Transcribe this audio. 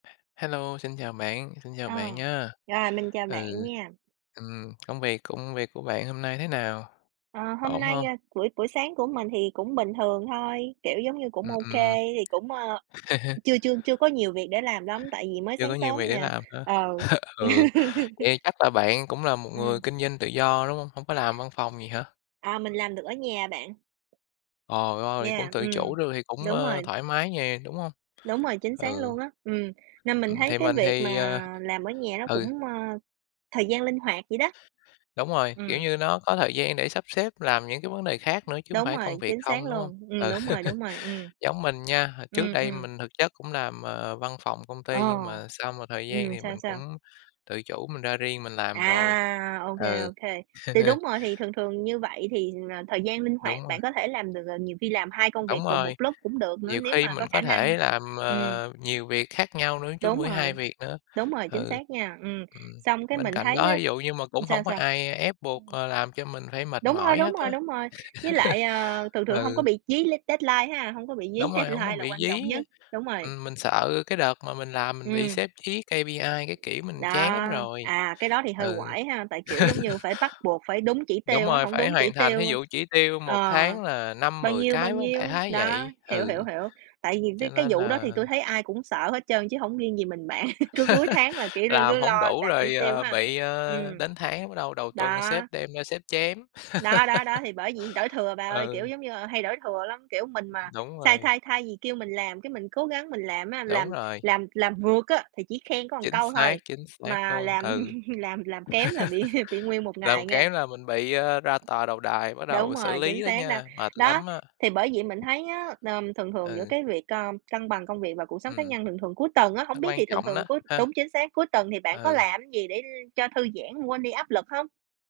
Hello, xin chào bạn, xin chào À. bạn nha. Rồi, mình chào bạn Ừ. nha. Ừm, công việc, công việc của bạn hôm nay thế nào? À, hôm Ổn nay, hông? a, buổi buổi sáng của mình thì cũng bình thường thôi, kiểu giống như, cũng Ừm, ô ừm. kê, thì cũng, a, chưa chưa chưa có nhiều việc để làm lắm tại vì mới Chưa có sáng nhiều sớm việc để nè, làm hả? ờ. Ừ, vậy chắc là bạn cũng là một người Ừm. kinh doanh tự do, đúng hông? Hông có làm văn phòng gì hả? À, mình làm được ở nhà bạn. Ồ, ôi, cũng Yeah, tự ừm. chủ được thì cũng, Đúng à, rồi. thoải mái nè, đúng hông? Đúng rồi, chính xác Ừ. luôn á. Ừm, nên mình Ừm, thấy thì cái mình việc mà thì à làm ở nhà nó ừ. cũng, a, thời gian linh hoạt vậy đó. Đúng rồi, kiểu Ừm. như, nó có thời gian để sắp xếp làm những cái vấn đề khác nữa chứ hông Đúng phải công rồi, việc chính xác không, đúng hông? luôn, ừm, Ừ. đúng rồi, đúng rồi, ừm. Giống mình nha, hồi trước Ừm, đây ừm. mình thực chất cũng làm, à, văn phòng công ty nhưng Ồ. mà sau một thời gian Ừm, thì sao, mình sao? cũng tự chủ mình ra riêng mình làm rồi. À, ô kê, Ừ. ô kê. Thì đúng rồi, thì thường thường như vậy thì là thời gian linh hoạt, Đúng rồi. bạn có thể làm được à, nhiều khi làm 2 công Đúng việc cùng một rồi. lúc cũng được nữa, Nhiều nếu khi mà mình có khả có năng, thể làm, ừm. à, nhiều việc khác nhau nữa, chứ hông Đúng phải 2 rồi. việc nữa, Đúng rồi, chính ừ. xác nha, ừm, Ừm, xong cái bên mình cạnh thấy đó, á thí dụ như mà cũng hổng sao, có sao? ai ép buộc, Ừm. à, làm cho mình phải mệt Đúng rồi, mỏi đúng hết á. rồi, đúng rồi. Với lại, à, thường thường hông có Ừ. bị dí lét deadline ha, hông có bị dí Đúng rồi, hổng deadline muốn là bị quan dí trọng nhất á. đúng rồi. Ừm, mình sợ cái đợt mà mình làm mình bị Ừm. sếp dí KPI các kiểu, mình Đó, chán lắm rồi, à, cái đó thì hơi ừ. oải ha, tại kiểu giống như phải bắt buộc, phải đúng chỉ Đúng tiêu á, rồi, hổng phải đúng chỉ hoàn thành, thí tiêu dụ chỉ tiêu một ờ, tháng là năm bao mười nhiêu, cái, bao phải hông? nhiêu, Đại khái đó, vậy, hiểu, ừ. hiểu, hiểu. Tại vì Cho mấy cái nên vụ đó thì là tui thấy ai cũng sợ hết trơn chứ hổng riêng gì mình bạn, cứ cuối tháng là kiểu l làm cứ hổng lo đủ đạt chỉ rồi, tiêu ờ, ha, bị, ừm. ờ, đến tháng đầu đầu tuần sếp Đó. đem ra sếp chém. Đó, đó, đó, thì bởi vậy, đổ thừa bà ơi, kiểu Ừ. giống như, à, hay đổ thừa lắm. Kiểu, mình mà Đúng sai rồi. thay thay gì, kêu mình làm, cái mình cố gắng mình làm á, Đúng làm rồi. làm làm vượt á, thì chỉ khen có một Chính câu xác, thôi, chính xác mà luôn, ừ. làm làm làm kém là bị bị nguyên một Làm ngày nghe. kém là mình bị, a, ra tòa đầu đài, bắt Đúng đầu xử rồi, lý chính đó xác đó. nha, mệt Đó, lắm á. thì bởi vậy mình thấy á, ờm, thường thường giữa Ừ. cái việc, a, cân bằng công việc và cuộc sống cá Ừm. nhân, thường thường cuối tuần á, Nó hổng biết quan thì thường trọng thường đó, cuối ha? đúng, chính xác, cuối tuần thì bạn có Ừ. làm gì để, ơ, cho thư giãn, quên đi áp lực hông?